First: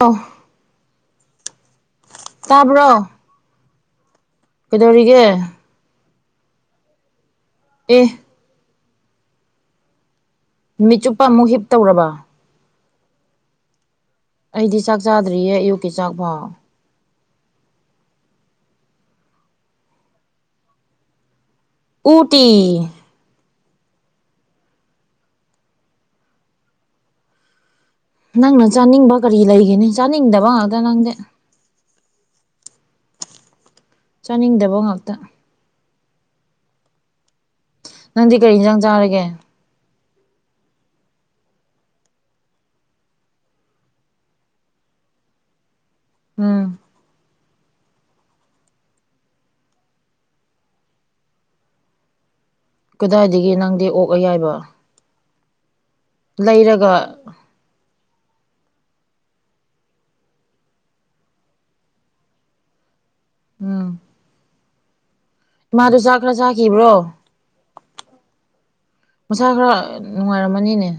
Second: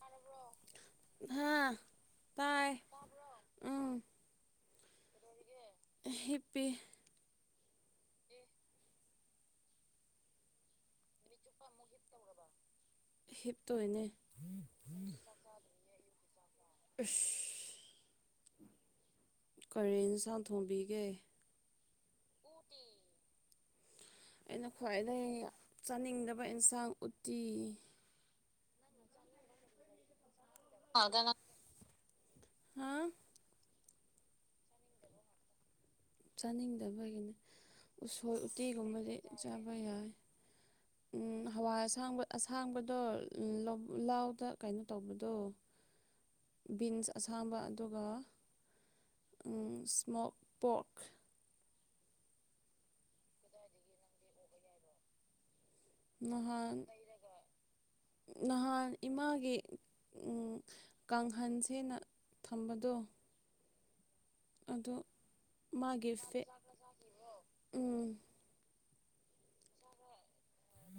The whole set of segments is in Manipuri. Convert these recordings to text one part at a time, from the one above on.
ꯇꯣ ꯍꯥꯥ ꯇꯥꯕ꯭ꯔꯣ ꯀꯩꯗꯧꯔꯤꯒꯦ ꯍꯦꯞꯄꯦ ꯑꯦ ꯃꯤꯠꯆꯨꯞꯄ ꯑꯃꯨꯛ ꯍꯤꯞ ꯇꯧꯔꯕ ꯍꯤꯞꯇꯣꯏꯅꯦ ꯑꯩꯗꯤ ꯆꯥꯛ ꯆꯥꯗ꯭ꯔꯤꯌꯦ ꯑꯌꯨꯛꯀꯤ ꯆꯥꯛꯐꯥꯎ ꯑꯁ ꯀꯔꯦꯟꯁ ꯊꯣꯝꯕꯤꯒꯦ ꯎꯇꯤ ꯑꯩꯅ ꯈ꯭ꯋꯥꯏꯗꯗꯒꯤ ꯆꯥꯅꯤꯡꯗꯕ ꯏꯟꯁꯥꯡ ꯎꯇꯤ ꯅꯪꯅ ꯆꯥꯅꯤꯡꯕ ꯀꯔꯤ ꯂꯩꯒꯅꯤ ꯆꯥꯅꯤꯡꯗꯕ ꯉꯥꯛꯇ ꯅꯪꯗꯤ ꯍꯥ ꯆꯥꯅꯤꯡꯗꯕ ꯉꯥꯛꯇ ꯆꯥꯅꯤꯡꯗꯕꯒꯤꯅꯤ ꯅꯪꯗꯤ ꯎꯁꯣꯏ ꯀꯔꯤ ꯏꯟꯖꯥꯡ ꯎꯇꯤꯒꯨꯝꯕꯗꯤ ꯆꯥꯔꯒꯦ ꯆꯥꯕ ꯌꯥꯏ ꯎ ꯍꯋꯥꯏ ꯑꯁꯥꯡꯕ ꯑꯁꯥꯡꯕꯗꯣ ꯂꯥꯎꯗ ꯀꯩꯅꯣ ꯇꯧꯕꯗꯣ ꯎꯝ ꯕꯤꯟꯁ ꯑꯁꯥꯡꯕ ꯑꯗꯨꯒ ꯏꯁꯃꯣꯛ ꯄꯣꯛ ꯀꯗꯥꯏꯗꯒꯤ ꯅꯪꯗꯤ ꯑꯣꯛꯑ ꯌꯥꯏꯕ ꯅꯍꯥꯟ ꯂꯩꯔꯒ ꯅꯍꯥꯟ ꯏꯃꯥꯒꯤ ꯀꯥꯡꯈꯟꯁꯤꯅ ꯊꯝꯕꯗꯣ ꯑꯗꯣ ꯏꯃꯥꯗꯨ ꯆꯥꯛ ꯈꯔ ꯆꯥꯈꯤꯕ꯭ꯔꯣ ꯎꯝ ꯃꯁꯥ ꯈꯔ ꯅꯨꯡꯉꯥꯏꯔꯝꯃꯅꯤꯅꯦ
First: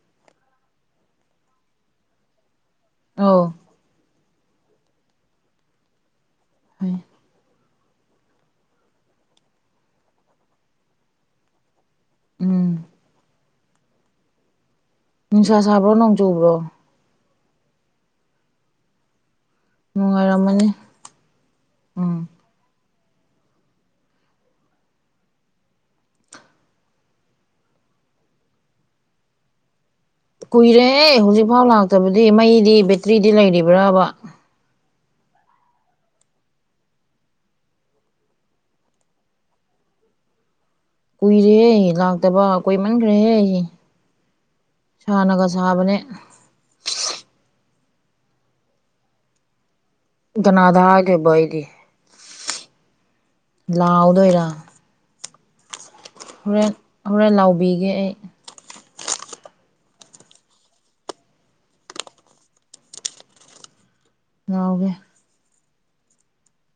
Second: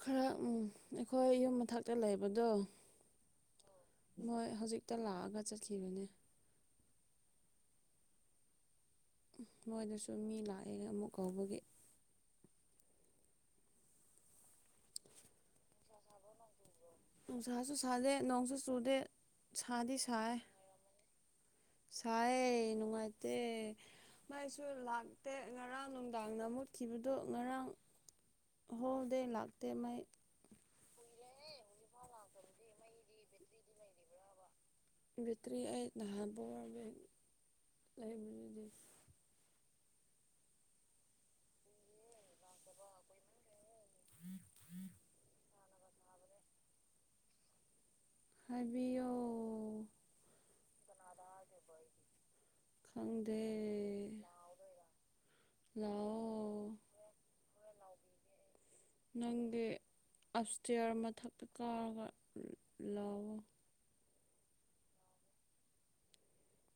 ꯈꯔ ꯎꯝ ꯑꯩꯈꯣꯏ ꯌꯨꯝ ꯃꯊꯛꯇ ꯂꯩꯕꯗꯣ ꯑ ꯃꯣꯏ ꯍꯧꯖꯤꯛꯇ ꯂꯥꯛꯑꯒ ꯆꯠꯈꯤꯕꯅꯦ ꯍꯣꯏ ꯃꯣꯏꯗꯁꯨ ꯃꯤ ꯂꯥꯛꯑꯦ ꯑꯃꯨꯛ ꯀꯧꯕꯒꯤ ꯎꯝ ꯅꯤꯡꯁꯋꯥ ꯁꯥꯕ꯭ꯔꯣ ꯅꯣꯡ ꯆꯨꯕ꯭ꯔꯣ ꯆ ꯁꯣ ꯁꯥꯂꯦ ꯅꯣꯡ ꯁꯣ ꯆꯣꯗꯦ ꯁꯗꯤ ꯁꯥꯏ ꯅꯨꯡꯉꯥꯏꯔꯝꯃꯅꯤ ꯎꯝ ꯁꯥꯏ ꯅꯨꯡꯉꯥꯏꯇ ꯃꯥꯏꯁꯨ ꯂꯥꯛꯇꯦ ꯉꯔꯥꯡ ꯅꯨꯡꯗꯥꯡꯅ ꯃꯨꯠꯈꯤꯕꯗꯨꯣ ꯉꯔꯥꯡ ꯍꯗ ꯂꯥꯛꯇ ꯃꯣꯏ ꯀꯨꯏꯔꯦ ꯍꯧꯖꯤꯛꯐꯥꯎ ꯂꯥꯛꯇꯕꯗꯤ ꯃꯩꯗꯤ ꯕꯦꯇ꯭ꯔꯤꯗꯤ ꯂꯩꯔꯤꯕ꯭ꯔꯕ ꯕꯕꯤꯦꯇ꯭ꯔꯤ ꯑꯩ ꯅꯍꯥꯟ ꯐ ꯋꯥ ꯂꯩ ꯀꯨꯏꯔꯦꯍꯦ ꯑꯩ ꯂꯥꯛꯇꯕ ꯀꯣꯏꯃꯟꯈ꯭ꯔꯦꯍꯦ ꯑꯩ ꯁꯥꯟꯅꯒ ꯁꯥꯕꯅꯦ ꯍꯥꯏꯕꯤ ꯑꯣ ꯅꯥꯗ ꯍꯥꯒꯕꯏꯒꯤ ꯈꯪꯗꯦ ꯂꯥꯎꯑꯣꯗꯣꯏꯔ ꯂꯑꯣ ꯍꯣꯔꯦꯟ ꯍꯣꯔꯦꯟ ꯂꯥꯎꯕꯤꯒꯦ ꯑꯩ ꯅꯪꯒ ꯑꯞꯁꯇꯤꯌꯥꯔ ꯃꯊꯛꯇ ꯀꯥꯔꯒ ꯂꯥꯎꯑꯣ ꯉꯎꯒꯦ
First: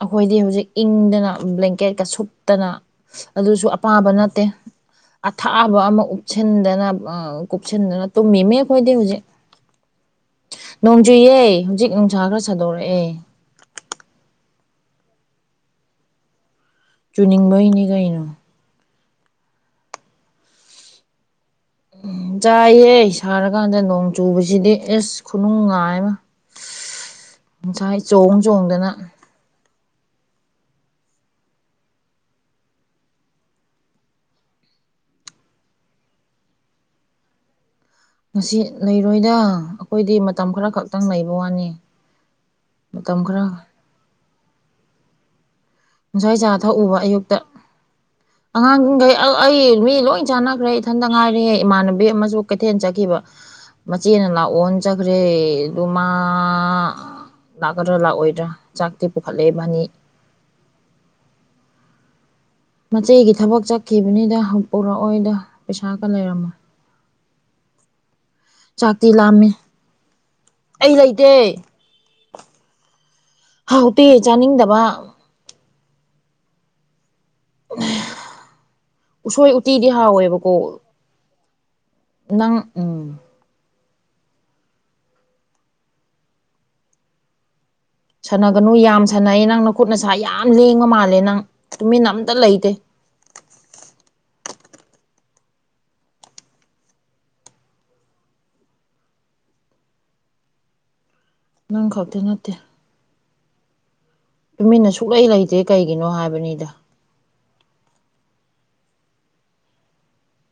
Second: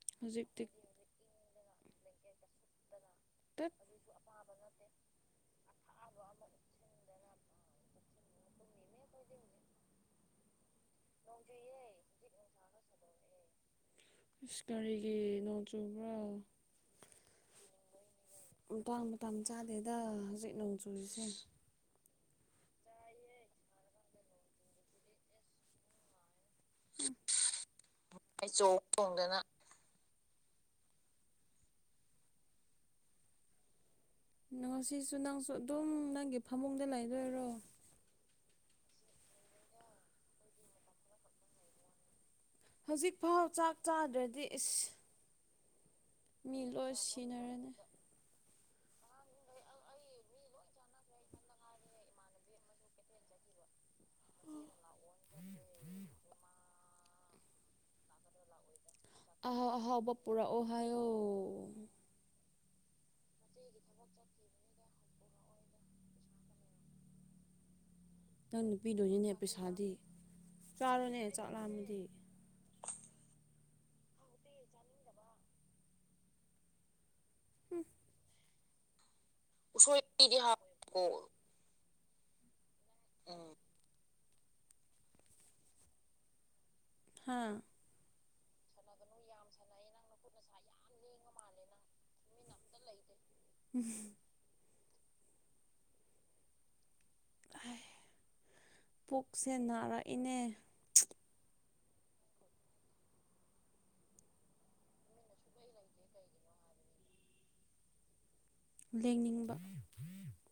ꯑꯩꯈꯣꯏꯗꯤ ꯍꯧꯖꯤꯛꯇꯤ ꯍꯧꯖꯤꯛ ꯏꯪꯗꯅ ꯕ꯭ꯂꯦꯡꯀꯦꯠꯀ ꯁꯨꯞ ꯠꯇꯅ ꯑꯗꯨꯁꯨ ꯇꯠ ꯑꯄꯥꯝꯕ ꯅꯠꯇꯦ ꯑꯊꯥꯕ ꯑꯃ ꯎꯞꯁꯤꯟꯗꯅ ꯀꯨꯞꯁꯅ ꯇ ꯃꯦꯃꯦꯦ ꯀꯣꯏꯗꯌꯖꯤꯦ ꯅꯣꯡꯖꯨꯌꯦ ꯍꯧꯖꯤꯛ ꯅꯨꯡꯁꯥ ꯈꯔ ꯁꯥꯗꯣꯔꯛꯑꯦ ꯏꯁ ꯀꯒꯥꯔꯤꯒꯤ ꯅꯣꯡ ꯆꯨꯕ꯭ꯔꯥ ꯆꯨꯅꯤꯡꯕꯩꯅꯤ ꯀꯩꯅꯣ ꯑ ꯃꯇ ꯆꯥꯗꯦꯗ ꯍꯧꯖꯤꯛ ꯅꯣꯡ ꯆꯨꯔꯤꯁꯦ ꯎꯝ ꯆꯥꯏꯌꯦꯦ ꯁꯥꯔꯀꯥꯟꯗ ꯅꯣꯡ ꯆꯨꯕꯁꯤꯗꯤ ꯑꯦꯁ ꯈꯨꯅꯨꯡ ꯉꯥꯏꯃ ꯉꯁꯥꯏ ꯆꯣꯡ ꯆꯣꯡꯗꯅ ꯉꯁꯤꯁꯨ ꯅꯪꯁꯨ ꯑꯗꯨꯝ ꯅꯪꯒꯤ ꯐꯃꯨꯡꯗ ꯂꯩꯗꯣꯏꯔꯣ ꯉꯁꯤ ꯂꯩꯔꯣꯏꯗ ꯑꯩꯈꯣꯏꯗꯤ ꯃꯇꯝ ꯈꯔ ꯈꯛꯇꯪ ꯂꯩꯕ ꯋꯥꯅꯤ ꯃꯇꯝ ꯍꯧꯖꯤꯛꯐꯥꯎ ꯈꯔ ꯆꯥꯛ ꯆꯥꯗ꯭ꯔꯗꯤ ꯏꯁ ꯎꯟꯁꯥ ꯆꯥ ꯃꯤ ꯂꯣꯏ ꯊꯛꯎꯕ ꯑꯌꯨꯛꯇ ꯁꯤꯅꯔꯅꯤ ꯑꯉꯥꯡꯈꯩ ꯑꯩ ꯃꯤ ꯂꯣꯏ ꯆꯥꯟꯅꯈ꯭ꯔꯦ ꯏꯊꯟꯇ ꯉꯥꯏꯔꯦꯦ ꯏꯃꯥꯟꯅꯕꯤ ꯑꯃꯁꯨ ꯀꯩꯊꯦꯜ ꯆꯠꯈꯤꯕ ꯃꯆꯦꯅ ꯂꯥꯛꯑꯣꯅ ꯆꯠꯈ꯭ꯔꯦ ꯑꯗꯨ ꯃꯥ ꯂꯥꯛꯀꯗ꯭ꯔꯥ ꯂꯥꯛꯑꯣꯏꯗ꯭ꯔꯥ ꯆꯥꯛꯇꯤ ꯄꯨꯈꯠꯂꯛꯏꯕꯅꯤ ꯍꯥꯏꯑꯣ ꯃꯆꯦꯒꯤ ꯊꯕꯛ ꯆꯠꯈꯤꯕꯅꯤꯗ ꯎꯔꯛꯑꯣꯏꯗ ꯄꯩꯁꯥꯒ ꯂꯩꯔꯝꯃꯣꯏ [unintelligible] ꯅꯪ ꯆꯥꯛꯇꯤ ꯅꯨꯄꯤꯗꯣꯏꯅꯤꯅꯦ ꯂꯥꯝꯃꯦ ꯄꯩꯁꯥꯗꯤ ꯑꯩ ꯆꯥꯔꯣꯅꯦ ꯂꯩꯇꯦ ꯆꯠꯂ ꯃꯗꯤ ꯍꯥꯎ ꯎꯄꯤꯤꯌꯦ ꯆꯥꯅꯤꯡꯗꯕ ꯎ ꯎꯁꯣꯏ ꯎꯇꯤꯗꯤ ꯎꯁꯣꯏꯗꯤ ꯍꯥꯎꯋꯦꯕꯀꯣ ꯍꯥꯎꯕꯀꯣ ꯅꯪ ꯎꯝ ꯍꯥꯥ ꯁꯥꯟꯅꯒꯅꯨ ꯌꯥꯝ ꯁꯥꯟꯅꯩ ꯅꯪ ꯅ ꯈꯨꯠ ꯅꯁꯥ ꯌꯥꯝ ꯂꯦꯡꯉ ꯃꯥꯜꯂꯦ ꯅꯪ ꯇꯨꯃꯤꯟ ꯑꯝꯇ ꯂꯩꯇꯦ [unintelligible] ꯎꯝ ꯄꯨꯛꯁꯦ ꯅꯥꯔꯛꯏꯅꯦ ꯅꯪ ꯈꯛꯇꯤ ꯅꯠꯇꯦ ꯇꯨꯃꯤꯟꯅ ꯁꯨꯛꯂꯩ ꯂꯩꯇꯦ ꯀꯩꯒꯤꯅꯣ ꯍꯥꯏꯕꯅꯤꯗ ꯂꯦꯡꯅꯤꯡꯕ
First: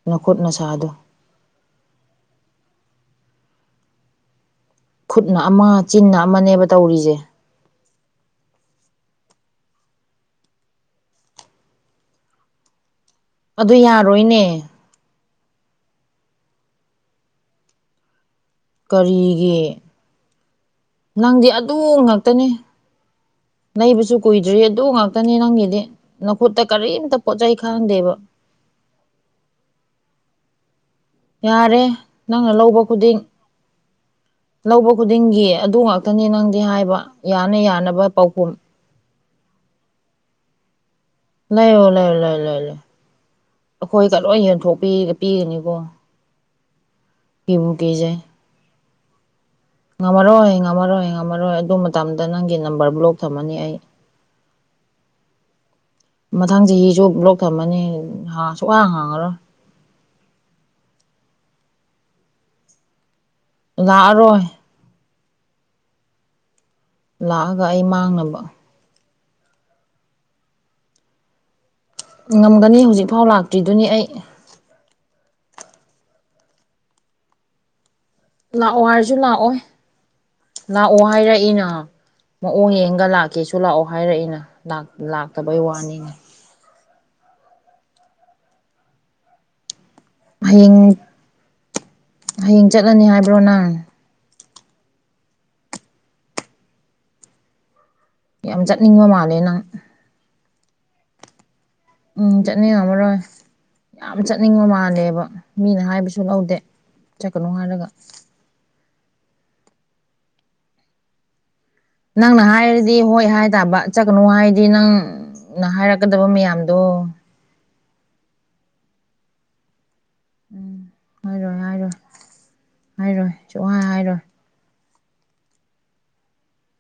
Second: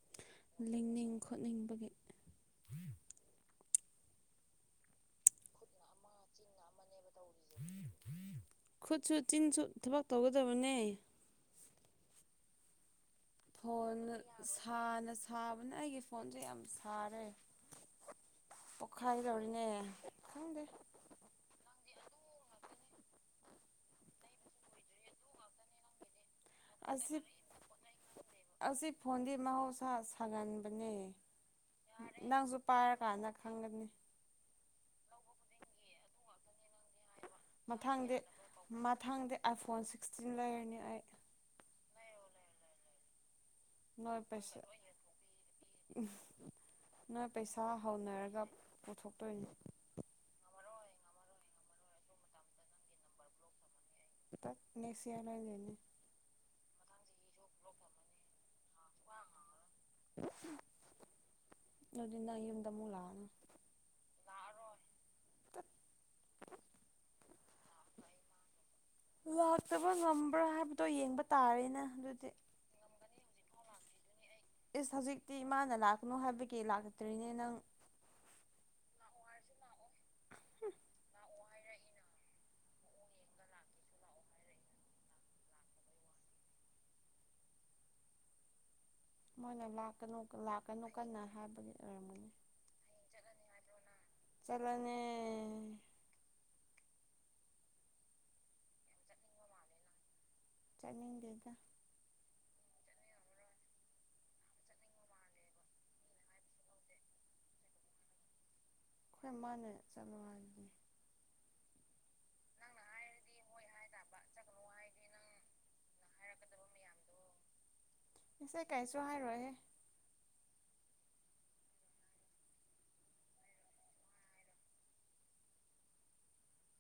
ꯅꯈꯨꯠ ꯅꯁꯥꯗꯣ ꯂꯤꯡꯅꯤꯡ ꯈꯣꯠꯅꯤꯡꯕꯒꯤ ꯈꯨꯠꯅ ꯑꯃ ꯆꯤꯟꯅ ꯑꯃꯅꯦꯕ ꯇꯧꯔꯤꯁꯦ ꯈꯨꯠꯁꯨ ꯆꯤꯟꯁꯨ ꯊꯕꯛ ꯇꯧꯒꯗꯕꯅꯦ ꯑꯗꯨ ꯐꯣꯣꯟ ꯌꯥꯔꯣꯏꯅꯦ ꯁꯅ ꯁꯥꯕꯅ ꯑꯩꯒꯤ ꯐꯣꯟꯁꯦ ꯌꯥꯝ ꯁꯥꯔꯦ ꯀꯔꯤꯒꯤ ꯄꯣꯛꯈꯥꯏꯗꯧꯔꯤꯅꯦ ꯈꯪꯗꯦ ꯅꯪꯗꯤ ꯑꯗꯨ ꯉꯅꯤ ꯅꯕꯁꯨ ꯀꯨꯏꯗ꯭ꯔꯤ ꯑꯗꯨ ꯉꯥꯛꯇꯅꯤ ꯅꯪꯒꯤꯗꯤ ꯅꯈꯨꯠꯇ ꯀꯔꯤꯝꯇ ꯄꯣꯠꯆꯩ ꯈꯥꯡꯗꯦꯕ ꯑꯁꯤ ꯐꯣꯟꯗꯤ ꯃꯍꯣꯁ ꯁꯒ ꯌꯥꯔꯦ ꯅꯪꯅ ꯂꯧꯕ ꯈꯨꯗꯤꯡ ꯄꯥꯏꯔꯀꯥꯟꯗ ꯈꯪꯒꯅꯤ ꯂꯧꯕ ꯈꯨꯗꯤꯡꯒꯤ ꯑꯗꯨ ꯉꯥꯛꯇꯅꯤ ꯅꯪꯗꯤ ꯍꯥꯏꯕ ꯌꯥꯅ ꯌꯥꯅꯕ ꯄꯥꯎꯈꯨꯝ ꯑ ꯐꯣꯟ ꯁꯤꯛꯁꯇꯤꯟ ꯂꯩꯔꯅꯤ ꯑꯩ ꯂꯩ ꯑꯣꯂ ꯑꯣꯂ ꯂꯩ ꯂꯩ ꯑꯩꯈꯣꯏꯒ ꯅꯣꯏ ꯂꯣꯏ ꯄꯩꯁꯥ ꯌꯦꯟꯊꯣꯛꯄꯤꯄꯤꯒꯅꯤꯀꯣ ꯅꯣꯏ ꯄꯩꯁꯥ ꯍꯧꯅꯔꯒ ꯄꯨꯊꯣꯛꯇꯣꯏꯅꯤ ꯉꯝꯃꯔꯣꯏ ꯉꯝꯃꯔꯣꯏ ꯉꯝꯃꯔꯣꯏ ꯑꯗꯨ ꯃꯇꯝꯗ ꯅꯪꯒꯤ ꯅꯝꯕꯔ ꯕ꯭ꯂꯣꯛ ꯊꯝꯃꯅꯤ ꯑꯩ ꯅꯁꯤꯌꯥꯅ ꯂꯩ ꯃꯊꯪꯁꯤꯒꯤꯁꯨ ꯂꯣꯛ ꯊꯝꯃꯅꯤ ꯁꯨꯛꯍꯥꯡ ꯍꯥꯡꯉꯔꯣꯏ ꯑꯗꯨꯅꯝꯗꯥ ꯃꯨꯂꯥꯅ ꯂꯥꯛꯑꯔꯣꯏ [unintelligible] ꯛꯑꯒ ꯑꯩ ꯃꯥꯡꯅꯕ ꯂꯥꯛꯇꯕ ꯉꯝꯕ꯭ꯔꯥ ꯍꯥꯏꯕꯗꯣ ꯌꯦꯡꯕ ꯇꯥꯔꯦꯅꯦ ꯉꯝꯒꯅꯤ ꯍꯧꯖꯤꯛꯐꯥꯎ ꯂꯥꯛꯇ꯭ꯔꯤꯗꯨꯅꯤ ꯑꯩ ꯏꯁꯁ ꯍꯧꯖꯤꯛꯇꯤ ꯏꯃꯥꯅ ꯂꯥꯛꯀꯅꯨ ꯍꯥꯏꯕꯒꯤ ꯂꯥꯛꯇ꯭ꯔꯤꯅꯦ ꯅꯪ ꯂꯥꯛꯑꯣ ꯍꯥꯏꯔꯁꯨ ꯂꯥꯛꯑꯣ ꯂꯥꯛꯑꯣ ꯍꯥꯏꯔꯛꯏꯅ ꯃꯑꯣꯡ ꯌꯦꯡꯒ ꯂꯥꯛꯀꯦꯁꯨ ꯂꯥꯛꯑꯣ ꯍꯥꯏꯔꯛꯏꯅ ꯂꯥꯛꯇꯕꯩ ꯋꯥꯅꯤꯅꯦ ꯃꯣꯏꯅꯃ ꯀ ꯂꯥꯛꯀꯅꯣ ꯍꯌꯦꯡ ꯀꯟꯅ ꯍꯥꯏꯕꯒꯤ ꯑꯣꯏꯔꯝꯒꯅꯤ ꯍꯌꯦꯡ ꯆꯠꯂꯅꯤ ꯍꯥꯏꯕ꯭ꯔꯣ ꯅꯪ ꯆꯂꯅꯦ ꯌꯥꯝ ꯆꯠꯅꯤꯡꯕ ꯃꯥꯜꯂꯦ ꯅꯪ ꯆꯠꯅ ꯂꯩꯗ ꯎꯝ ꯆꯠꯅꯤ ꯉ ꯑꯃꯔꯣꯏ ꯌꯥꯝ ꯆꯠꯅꯤꯡꯕ ꯃꯥꯜꯂꯦꯕ ꯃꯤꯅ ꯍꯥꯏꯕꯁꯨ ꯂꯧꯗꯦ ꯆꯠꯀꯅꯨ ꯍꯥꯏꯔꯒ ꯑꯩꯈꯣꯏ ꯃꯥꯅꯦ ꯆꯠꯂ ꯃꯥꯜꯂꯤꯅꯦ ꯅꯪꯅ ꯍꯥꯏꯔꯗꯤ ꯍꯣꯏ ꯍꯥꯏ ꯇꯕ ꯆꯠꯀꯅꯨ ꯍꯥꯏꯔꯗꯤ ꯅꯪ ꯎ ꯅ ꯍꯥꯏꯔꯛꯀꯗꯕ ꯃꯌꯥꯝꯗꯣ ꯀꯩꯁꯨꯣ ꯍꯥꯏ ꯔꯣꯍꯦ ꯎꯝ ꯍꯥꯏꯔꯣꯏ ꯍꯥꯏꯔꯣꯏ ꯍꯥꯏꯔꯣꯏ ꯁꯉ ꯍꯥꯏꯔꯣꯏ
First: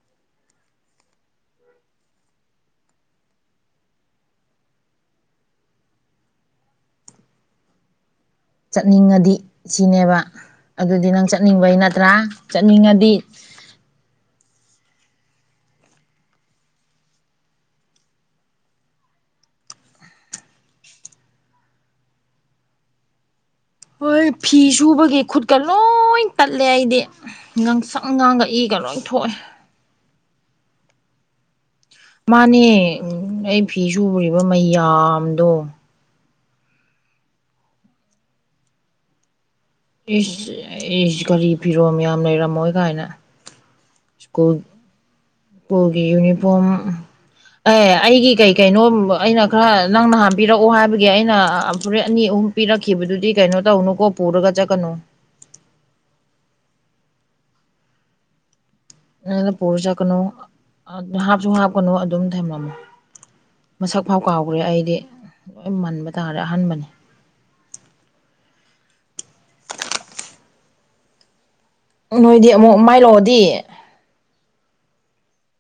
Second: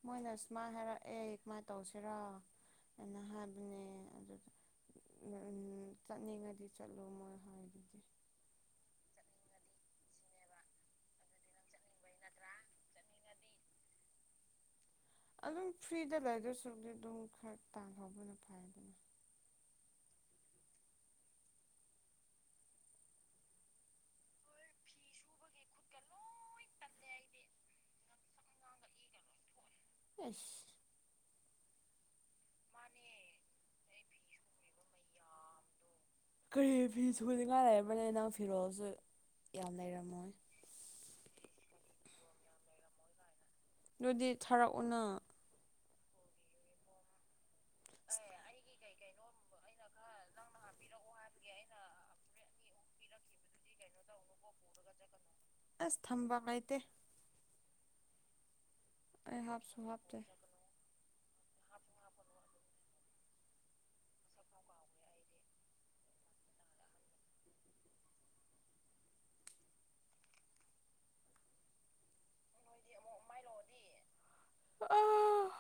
ꯃꯣꯏꯅ ꯁꯨꯃꯥꯏꯅ ꯍꯥꯏꯔꯛꯑꯦ ꯀꯃꯥꯏꯅ ꯇꯧꯁꯤꯔꯣ ꯅꯍꯥꯕꯅꯦ ꯑꯗꯨ ꯎꯝ ꯎꯝ ꯆꯠꯅꯤꯡꯉꯗꯤ ꯆꯠꯂꯣ ꯃꯣꯏ ꯍꯥꯏ ꯑꯗꯨꯗꯤ ꯆꯠꯅꯤꯡꯉꯗꯤ ꯁꯤꯅꯦꯕ ꯑꯗꯨꯗꯤ ꯅꯪ ꯆꯠꯅꯤꯡꯕꯒꯤ ꯅꯠꯇ꯭ꯔꯥ ꯆꯠꯅꯤꯡꯉꯗꯤ ꯑꯗꯨꯝ ꯐ꯭ꯔꯤꯗ ꯂꯩꯗꯣꯏ ꯁꯔꯨꯗꯤ ꯑꯗꯨꯝ ꯈꯔ ꯇꯥꯡꯍꯧꯕꯅ ꯐꯩꯗꯅ ꯍꯣꯏ ꯐꯤ ꯁꯨꯕꯒꯤ ꯈꯨꯠꯀ ꯂꯣꯏ ꯇꯠꯂꯦ ꯑꯩꯗꯤ ꯉꯥꯡꯁꯪ ꯉꯥꯡꯒ ꯏꯒ ꯀꯔ ꯊꯣꯛꯑꯦ ꯑ ꯃꯥꯅꯦ ꯑꯩ ꯐꯤ ꯁꯨꯔꯤꯕ ꯃꯌꯥꯝꯗꯣ ꯀꯔꯤ ꯐꯤ ꯁꯨꯅꯤꯡꯉꯥꯏ ꯂꯩꯔꯔꯕꯝꯕꯅꯤ ꯅꯪ ꯐꯤꯔꯣꯜꯁꯨ ꯌꯥꯝ ꯑꯦ ꯂꯩꯔꯝꯃꯣꯏ ꯑꯦꯁ ꯀꯔꯤ ꯐꯤꯔꯣꯝ ꯌꯥꯝ ꯂꯩꯔꯝꯃꯣꯏ ꯀꯥꯏꯅ ꯑꯗꯨꯗꯤ ꯁ꯭ꯀꯨꯜ ꯊꯥꯔꯛꯎꯅ ꯁ꯭ꯀꯨꯜꯒꯤ ꯌꯨꯅꯤꯐꯣꯔꯝ ꯑꯦ ꯑꯩꯒꯤ ꯀꯩ ꯀꯩꯅꯣ ꯑꯩꯅ ꯈꯔ ꯅꯪ ꯅꯍꯥꯟꯕꯤꯔꯛꯑꯣ ꯍꯥꯏꯕꯒꯤ ꯑꯩꯅ ꯐꯣꯔꯦꯠ ꯑꯅꯤ ꯑꯍꯨꯝ ꯄꯤꯔꯛꯈꯤꯕꯗꯨꯗꯤ ꯀꯩꯅꯣ ꯇꯧꯅꯨꯀꯣ ꯄꯔꯒ ꯆ ꯀꯅꯣ ꯑꯁ ꯊꯝꯕ ꯑꯥꯏꯇ ꯅꯪꯅ ꯄꯨꯔ ꯍꯥꯞꯇꯦ ꯆꯠꯀꯅꯨ ꯍꯥꯞꯁꯨ ꯍꯥꯞꯀꯅꯨ ꯑꯗꯨꯝ ꯊꯝꯃꯃꯣ ꯃꯁꯛ ꯐꯥꯎ ꯀꯥꯎꯈ꯭ꯔꯦ ꯑꯩꯗꯤ ꯂꯣꯏ ꯃꯟꯕ ꯇꯥꯔꯦ ꯑꯍꯥꯟꯕꯅꯤ [unintelligible] ꯅꯣꯏꯗꯤ ꯑꯃꯨꯛ ꯃꯥꯏꯂꯛꯑꯣꯗꯤ ꯑ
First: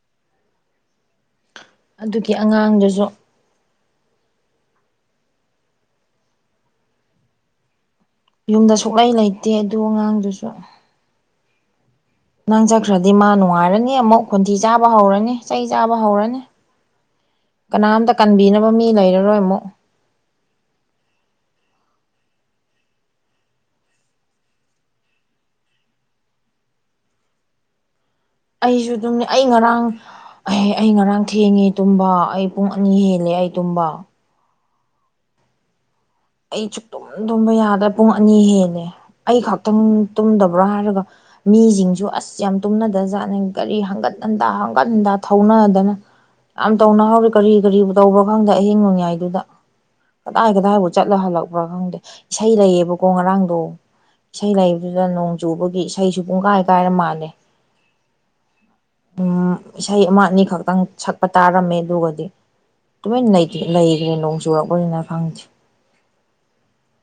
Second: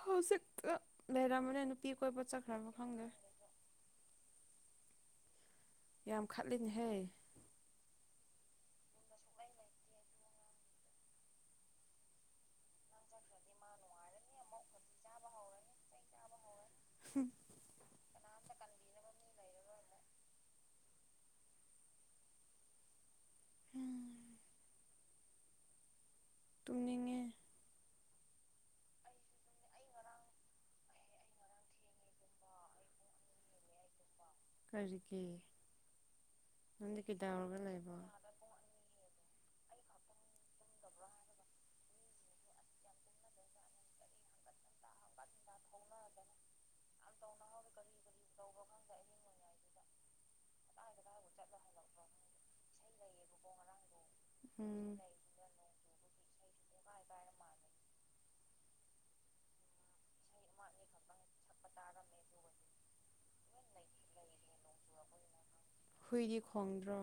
ꯍꯧꯖꯤꯛꯇ ꯂꯩꯔꯝꯕꯅꯦ ꯅꯨꯄꯤ ꯀꯣꯏꯕ ꯑꯗꯨꯒꯤ ꯆꯠꯈ꯭ꯔꯕ ꯈꯪꯒꯦ ꯑꯉꯥꯡꯗꯨꯁꯨ ꯌꯥꯝꯈꯥꯟ ꯂꯩꯍ ꯌꯨꯝꯗ ꯁꯣꯛꯂꯩ ꯂꯩꯇꯦ ꯑꯗꯨ ꯑꯉꯥꯡꯗꯨꯁꯨ ꯅꯪ ꯆꯠꯈ꯭ꯔꯗꯤ ꯃꯥ ꯅꯨꯡꯉꯥꯏꯔꯅꯤ ꯑꯃꯨꯛ ꯈꯣꯟꯊꯤ ꯆꯥꯕ ꯍꯧꯔꯅꯤ ꯆꯩ ꯆꯥꯕ ꯍꯧꯔꯅꯤ ꯀꯅꯥꯝꯇ ꯀꯟꯕꯤꯅꯕ ꯃꯤ ꯂꯩꯔꯔꯣꯏ ꯑꯃꯨꯛ ꯎꯝ ꯇꯨꯅꯤꯡꯉꯦ ꯑꯩꯁꯨ ꯑꯗꯨꯝꯅꯦ ꯑꯩ ꯉꯔꯥꯡ ꯑꯦꯍ ꯑꯩ ꯉꯔꯥꯡ ꯊꯦꯡꯉꯦ ꯇꯨꯝꯕ ꯑꯩ ꯄꯨꯡ ꯑꯅꯤ ꯍꯦꯜꯂꯦ ꯑꯩ ꯇꯨꯝꯕ ꯀꯀꯦ ꯑꯩꯁꯨꯨ ꯇꯨꯝ ꯇꯨꯝꯕ ꯌꯥꯗ꯭ꯔ ꯄꯨꯡ ꯑꯅꯤ ꯍꯦꯂ ꯑꯩ ꯈꯛꯇꯪ ꯇꯨꯝꯗꯕ꯭ꯔꯣ ꯍꯥꯏꯔꯒ ꯃꯤꯁꯤꯡꯁꯨ ꯑꯁ ꯌꯥꯝ ꯇꯨꯝꯅꯗꯖꯥꯠꯅꯩ ꯀꯒꯥꯔꯤ ꯍꯟꯒꯠ ꯍꯟꯇꯥ ꯄꯟꯗ ꯊꯧꯅꯗꯅ ꯌꯥꯝ ꯇꯧꯅꯍꯧꯔꯤ ꯀꯔꯤ ꯀꯔꯤꯕ ꯇꯧꯕ꯭ꯔꯣ ꯈꯪꯗꯦ ꯑꯍꯤꯡ ꯅꯣꯡꯌꯥꯏꯗꯨꯗ ꯀꯗꯥꯏ ꯀꯗꯥꯏꯠ ꯆꯠꯂ ꯍꯜꯂꯛꯄ꯭ꯔꯥ ꯈꯪꯗꯦ ꯏꯁꯩ ꯂꯩꯌꯦꯕꯀꯣ ꯉꯔꯥꯡꯗꯣ ꯏꯁꯩ ꯎꯝ ꯂꯩꯕꯗꯨꯗ ꯅꯣꯡ ꯆꯨꯕꯒꯤ ꯏꯁꯩꯁꯨ ꯄꯨꯡꯀꯥꯏ ꯀꯥꯏꯔ ꯃꯥꯜꯂꯦ ꯎꯝ ꯏꯁꯩ ꯑꯃ ꯑꯅꯤ ꯈꯛꯇꯪ ꯁꯛꯄ ꯇꯥꯔꯝꯃꯦ ꯑꯗꯨꯒꯗꯤ ꯑꯗꯨꯃꯥꯏꯅ ꯂꯩꯈ꯭ꯔꯦ ꯅꯣꯡ ꯆꯨꯔꯛꯄꯅꯤꯅ ꯈꯪꯗꯦ ꯍꯨꯏꯗꯤ ꯈꯣꯡꯗ꯭ꯔꯣ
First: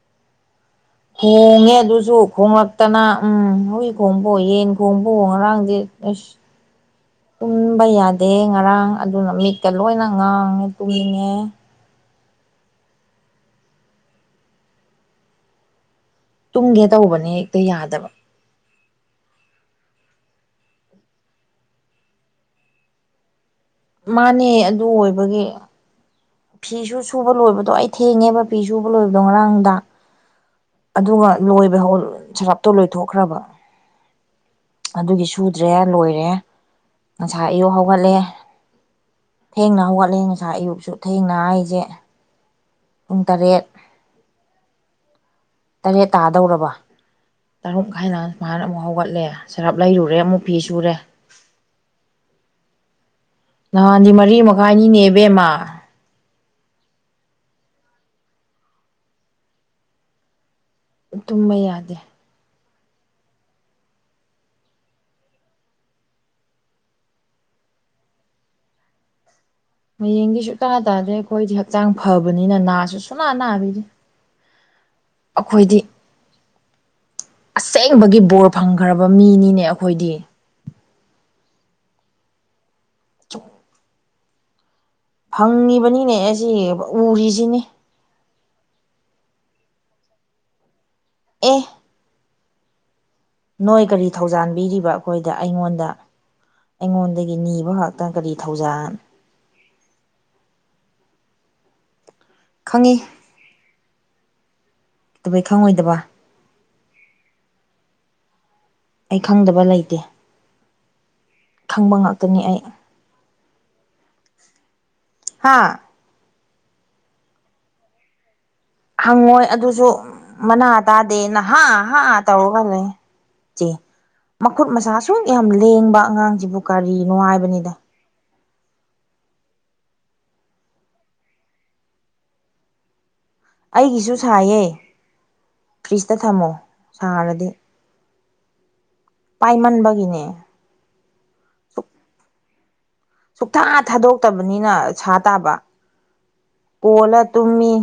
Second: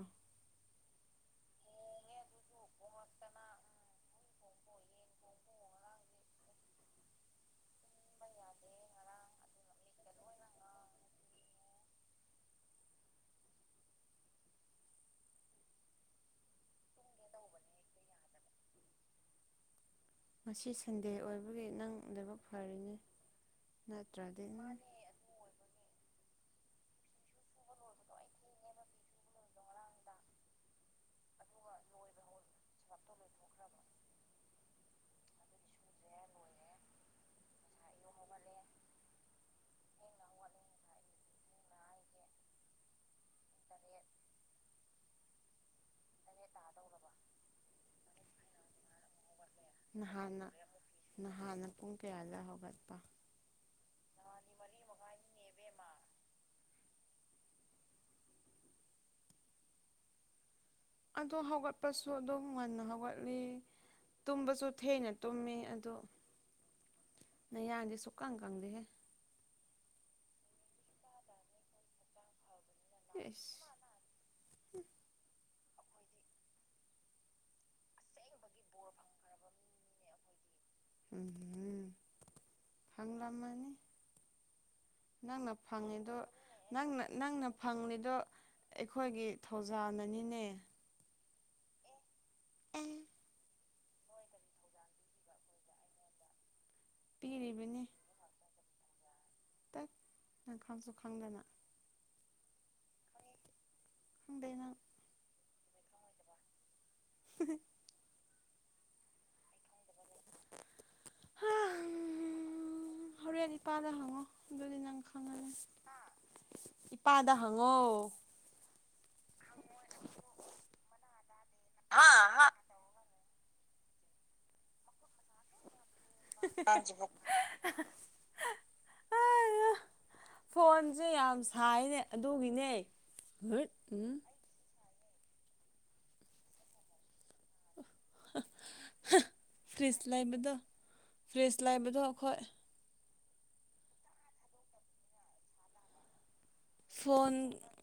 ꯈꯣꯡꯉꯦ ꯑꯗꯨꯁꯨ ꯈꯣꯡꯂꯛꯇꯅ ꯎꯝ ꯍꯨꯏ ꯈꯣꯡꯕ ꯌꯦꯟ ꯈꯣꯡꯕ ꯉꯔꯥꯡꯗꯤ ꯑꯁ ꯇꯨꯝꯕ ꯌꯥꯗꯦ ꯉꯔꯥꯡ ꯑꯗꯨꯅ ꯃꯤꯠꯀ ꯂꯣꯏꯅ ꯉꯥꯡꯉꯦ ꯇꯨꯝꯅꯤꯡꯉꯦ ꯇꯨꯝꯒꯦ ꯇꯧꯕꯅꯦ ꯍꯦꯛꯇ ꯌꯥꯗꯕ ꯉ ꯁꯟꯗꯦ ꯑꯣꯏꯕꯒꯤ ꯅꯪ ꯂꯥꯏꯕꯛ ꯐꯔꯤꯅꯤ ꯅꯠꯇ꯭ꯔꯗꯤ ꯃꯥꯅꯦ ꯑꯗꯨ ꯑꯣꯏꯕꯒꯤ ꯐꯤꯁꯨ ꯁꯨꯕ ꯂꯣꯏꯕꯗꯣ ꯑꯩ ꯊꯦꯡꯉꯦꯕ ꯐꯤ ꯁꯨꯕ ꯂꯣꯏꯕꯗꯣ ꯉꯔꯥꯡꯗ ꯑꯗꯨꯒ ꯂꯣꯏꯕ ꯍꯧ ꯁꯔꯞꯇꯣ ꯂꯣꯏꯊꯣꯛꯈ꯭ꯔꯕ ꯑꯗꯨꯒꯤ ꯁꯨꯗ꯭ꯔꯦ ꯂꯣꯏꯔꯦ ꯉꯁꯥ ꯏꯌꯎ ꯍꯧ ꯍꯧꯒꯠꯂꯦ ꯊꯦꯡꯅ ꯍꯧꯒꯠꯂꯦ ꯉꯁꯥꯏ ꯑꯌꯨꯛꯁꯨ ꯊꯦꯡꯅ ꯍꯥꯏꯁꯦ ꯄꯨꯡ ꯇꯔꯦꯠ ꯇꯔꯦꯠ ꯇꯥꯗꯧꯔꯕ ꯇꯔꯨꯛ ꯍꯥꯏꯥꯏꯅ ꯁꯨꯃꯥꯏꯅ ꯑꯃꯨꯛ ꯍꯧꯒꯠꯂꯦ ꯁꯔꯞ ꯂꯩꯔꯨꯔꯦ ꯑꯃꯨꯛ ꯅꯍꯥꯟꯅ ꯐꯤ ꯁꯨꯔꯦ ꯅꯍꯥꯟꯅ ꯄꯨꯡ ꯀꯌꯥꯗ ꯍꯧꯒꯠꯄ ꯅꯍꯥꯟꯗꯤ ꯃꯔꯤ ꯃꯈꯥꯏꯅꯤꯅꯦꯕꯦꯝꯃ ꯑꯗ ꯇꯨꯝꯕ ꯍꯒ ꯌꯥꯗꯦ ꯄꯁꯨ ꯑ ꯑꯗꯨ ꯉꯟꯅ ꯍꯧꯒꯠꯂꯤ ꯇꯨꯝꯕꯁꯨ ꯊꯦꯡꯅ ꯇꯨꯝꯃꯤ ꯑꯗꯣ ꯅ ꯍꯥꯏꯒ ꯁ ꯀꯪ ꯀꯪꯗ ꯍꯌꯦꯡꯗꯤ ꯁꯨꯡ ꯀ ꯇꯥꯗ꯭ꯔꯦ ꯑꯩꯈꯣꯏꯗꯤ ꯍꯛꯆꯥꯡ ꯐꯕꯅꯤꯅ ꯅꯥꯠ ꯁ ꯁꯨꯃ ꯏꯁ ꯅꯥꯕꯤꯅꯤ ꯑꯩꯈꯣꯏꯗꯤ ꯑꯁꯦꯡꯕꯒꯤ ꯕꯣꯔ ꯐꯪꯈ꯭ꯔꯕ ꯃꯤꯅꯤꯅꯦ ꯑꯩꯈꯣꯏꯗꯤ ꯎꯝꯝ ꯐꯪꯂꯝ ꯃꯥꯅꯤ ꯅꯪꯅ ꯐꯪꯉꯤꯕꯅꯤꯅꯦ ꯐꯪꯉꯦꯗꯣ ꯑꯁꯤ ꯅꯪꯅ ꯅꯪꯅ ꯎꯔꯤꯁꯤꯅꯤ ꯐꯪꯉꯗꯣ ꯑꯩꯈꯣꯏꯒꯤ ꯊꯧꯖꯥꯟꯅꯅꯤꯅꯦ ꯑꯦ ꯎꯝ ꯅꯣꯏ ꯀꯔꯤ ꯊꯧꯖꯥꯟꯕꯤꯔꯤꯕ ꯑꯩꯈꯣꯏꯗ ꯑꯩꯉꯣꯟꯗ ꯑꯩꯉꯣꯟꯗꯒꯤ ꯅꯤꯕ ꯈꯥꯛꯛꯇ ꯀꯔꯤ ꯊꯧꯖꯜ ꯇ ꯅꯪ ꯈꯪꯁꯨ ꯈꯪꯗꯅ ꯈꯪꯉꯤ ꯑꯗꯅ ꯀꯇꯧꯕꯩ ꯈꯪꯉꯣꯏꯗꯕ [unintelligible] ꯑꯩ ꯈꯪꯗꯕ ꯂꯩꯇꯦ ꯈꯪꯕ ꯉꯥꯛꯇꯅꯤ ꯑꯩ ꯄꯥꯗ ꯍꯪꯉꯣ ꯑꯗꯨꯅꯥ ꯍꯥꯥ ꯏꯄꯥꯗ ꯍꯪꯉꯣ ꯍꯪꯉꯣꯏ ꯑꯗꯨꯁꯨ ꯃꯅꯥ ꯇꯥꯗꯦ ꯅꯍꯥ ꯍꯥ ꯇꯧꯔ ꯈꯜꯂ ꯆꯦ ꯃꯈꯨꯠ ꯃꯁꯆꯥ ꯁꯨ ꯌꯥꯝ ꯂꯦꯡꯕ ꯑꯉꯥꯡꯁꯤꯕꯨ ꯀꯔꯤꯅꯣꯉꯥꯏꯕꯅꯤꯗ ꯑ ꯐꯣꯟꯁꯦ ꯌꯥꯝ ꯁꯥꯏꯅꯦ ꯑꯗꯨꯒꯤꯅꯦ ꯎꯝ ꯑꯩꯒꯤꯁꯨ ꯁꯥꯏꯌꯦ ꯐ꯭ꯔꯤꯖꯇ ꯊꯝꯃꯣ ꯁꯥꯔꯗꯤ ꯐ꯭ꯔꯤꯖ ꯄꯥꯏꯃꯟꯕꯒꯤꯅꯦ ꯂꯩꯕꯗꯣ ꯐ꯭ꯔꯤꯖ ꯂꯩꯕꯗꯣ ꯑꯩꯈꯣꯏ ꯁꯨꯛꯊꯥ ꯊꯥꯗꯣꯛꯇꯕꯅꯤꯅ ꯁꯥ ꯇꯥꯕ ꯀꯣꯂ ꯐꯣꯟ ꯇꯨꯃꯤ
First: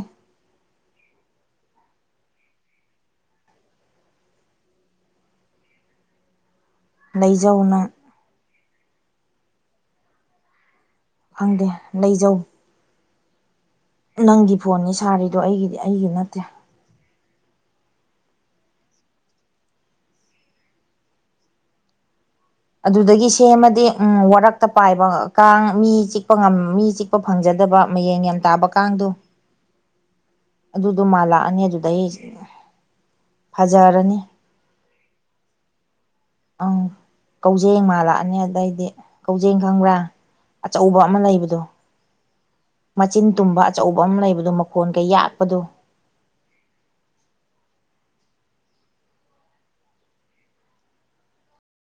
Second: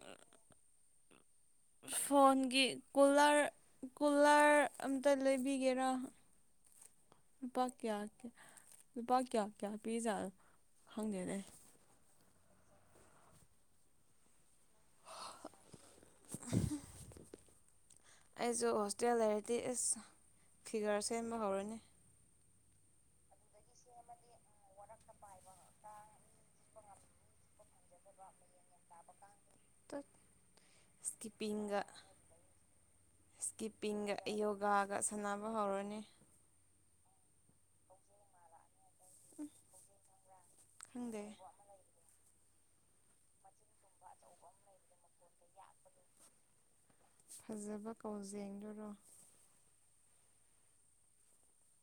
ꯎ ꯐꯣꯟꯒꯤ ꯀꯨꯂꯔ ꯀꯨꯂꯔ ꯑꯝꯇ ꯂꯩꯕꯤꯒꯦꯔꯥ ꯂꯩꯖꯧ ꯄꯥ ꯅꯪ ꯀꯄꯥ ꯀꯌꯥ ꯀꯌꯥ ꯄꯤꯖꯥ ꯈꯪꯗꯦ ꯂꯩꯖꯧ ꯅꯪꯒꯤ ꯐꯣꯟꯅꯤ ꯁꯥꯔꯤꯗꯣ ꯑꯩꯒꯤꯗꯤ ꯑꯩꯒꯤ ꯅꯠꯇꯦ ꯑꯩꯁꯨ ꯍꯣꯁꯇꯦꯜ ꯂꯩꯔꯗꯤ ꯑꯦꯁ ꯐꯤꯒꯔ ꯁꯦꯝꯕ ꯍꯧꯔꯅꯤ ꯑꯗꯨꯗꯒꯤ ꯁꯦꯝꯃꯗꯤ ꯎꯝ ꯋꯥꯔꯛꯇ ꯄꯥꯏꯕ ꯀꯥꯡ ꯃꯤ ꯆꯤꯛꯄꯝ ꯃꯤ ꯆꯤꯛꯄ ꯐꯪꯖꯗ ꯆꯗꯕ ꯃꯌꯦꯡ ꯌꯥꯝ ꯇꯥꯕ ꯀꯥꯡꯗꯨꯣ ꯇꯠ ꯑꯗꯨꯗꯣ ꯃꯥꯜꯂꯛꯑꯅꯤ ꯏꯁꯀꯤꯞꯄꯤꯡꯒ ꯑꯗꯨꯗ ꯑꯩ ꯏꯁꯀꯤꯞꯄꯤꯡꯒ ꯌꯣꯒꯥꯒ ꯁꯥꯟꯅꯕ ꯍꯧꯔꯅꯤ ꯑꯪ ꯀꯧꯖꯦꯡ ꯃꯥꯜꯂꯛꯑꯅꯤ ꯑꯗꯩꯗꯤ ꯀꯧꯖꯦꯡ ꯈꯪꯕ꯭ꯔꯥ ꯑꯆꯧꯕ ꯑꯃ ꯈꯪꯗꯦ ꯂꯩꯕꯗꯣ ꯃꯆꯤꯟ ꯇꯨꯝꯕ ꯑꯆꯧꯕ ꯑꯃ ꯂꯩꯕꯗꯣ ꯃꯈꯣꯟ ꯀꯩ ꯌꯥꯛꯄꯗꯨꯣ ꯐꯖꯕ ꯀꯥꯎꯖꯦꯡꯗꯨꯔꯣ